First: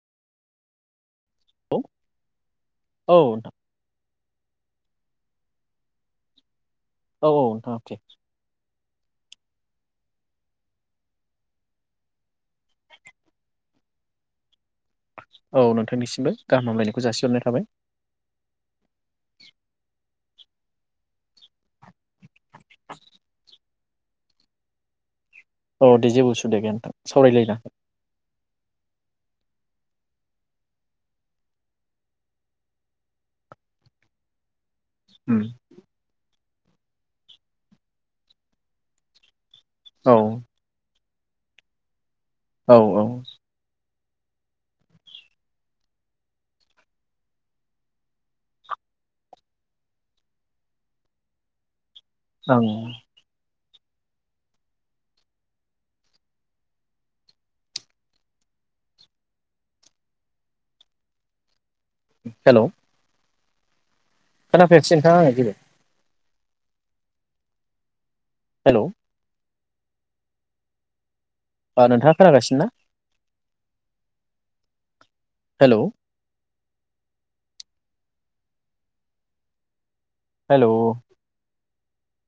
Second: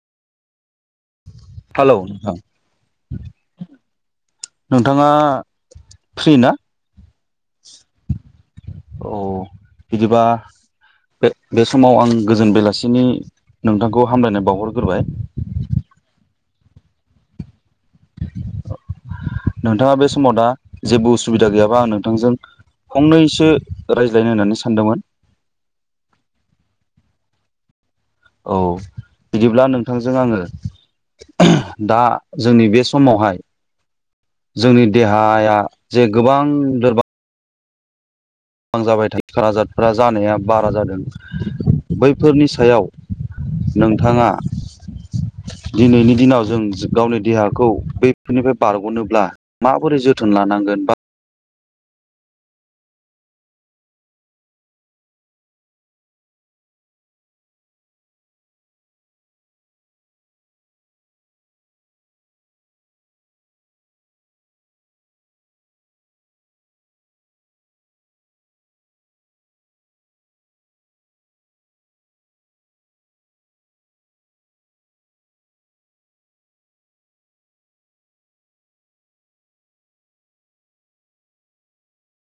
औ हेलौ नोंथां। औ नोंथां नोंथाङा फ्रि ना? औ औ नोंथाङा थिग औ बिदिबा बे बे समाव आं गोजोन बेलासिनि नोंथांखौ हामलायनाय बावहरग्रोबाय। औ नोंथांनिसिमबो गाहाम हामलायनायखौ जासिहरनाय थाबाय नोंथाङा बे समाव दा जेबो उसुबिदा गैयाबा आं नोंथांजों फंनैसो रायज्लायनो होननानै सानदोंमोन औ दे जेबो उसुबिदा गैया नोंथां सावरायलायनो हागोन औ बिदिब्ला नोंथांजों आङो दा जोंनि बे समावहाय जोंनि हागोन देहाया जे गोबां लोरबां बां जाबाय थायो खारा जा फ्रा जानाया बारा जादों। बै फोरनि औ सायाव औ नों थाङा दिनैनि दिनाव जों गावनि देहाखौ बेफोरनिफ्राय बारग'नोब्ला माबोरै जोथोन लानांगोन बा ओं हेलौ खोनाफैयाखिसै नोंथां आङो जेबो हेलौ अ नोंथाङा खोनागासिनो ना? Hello hello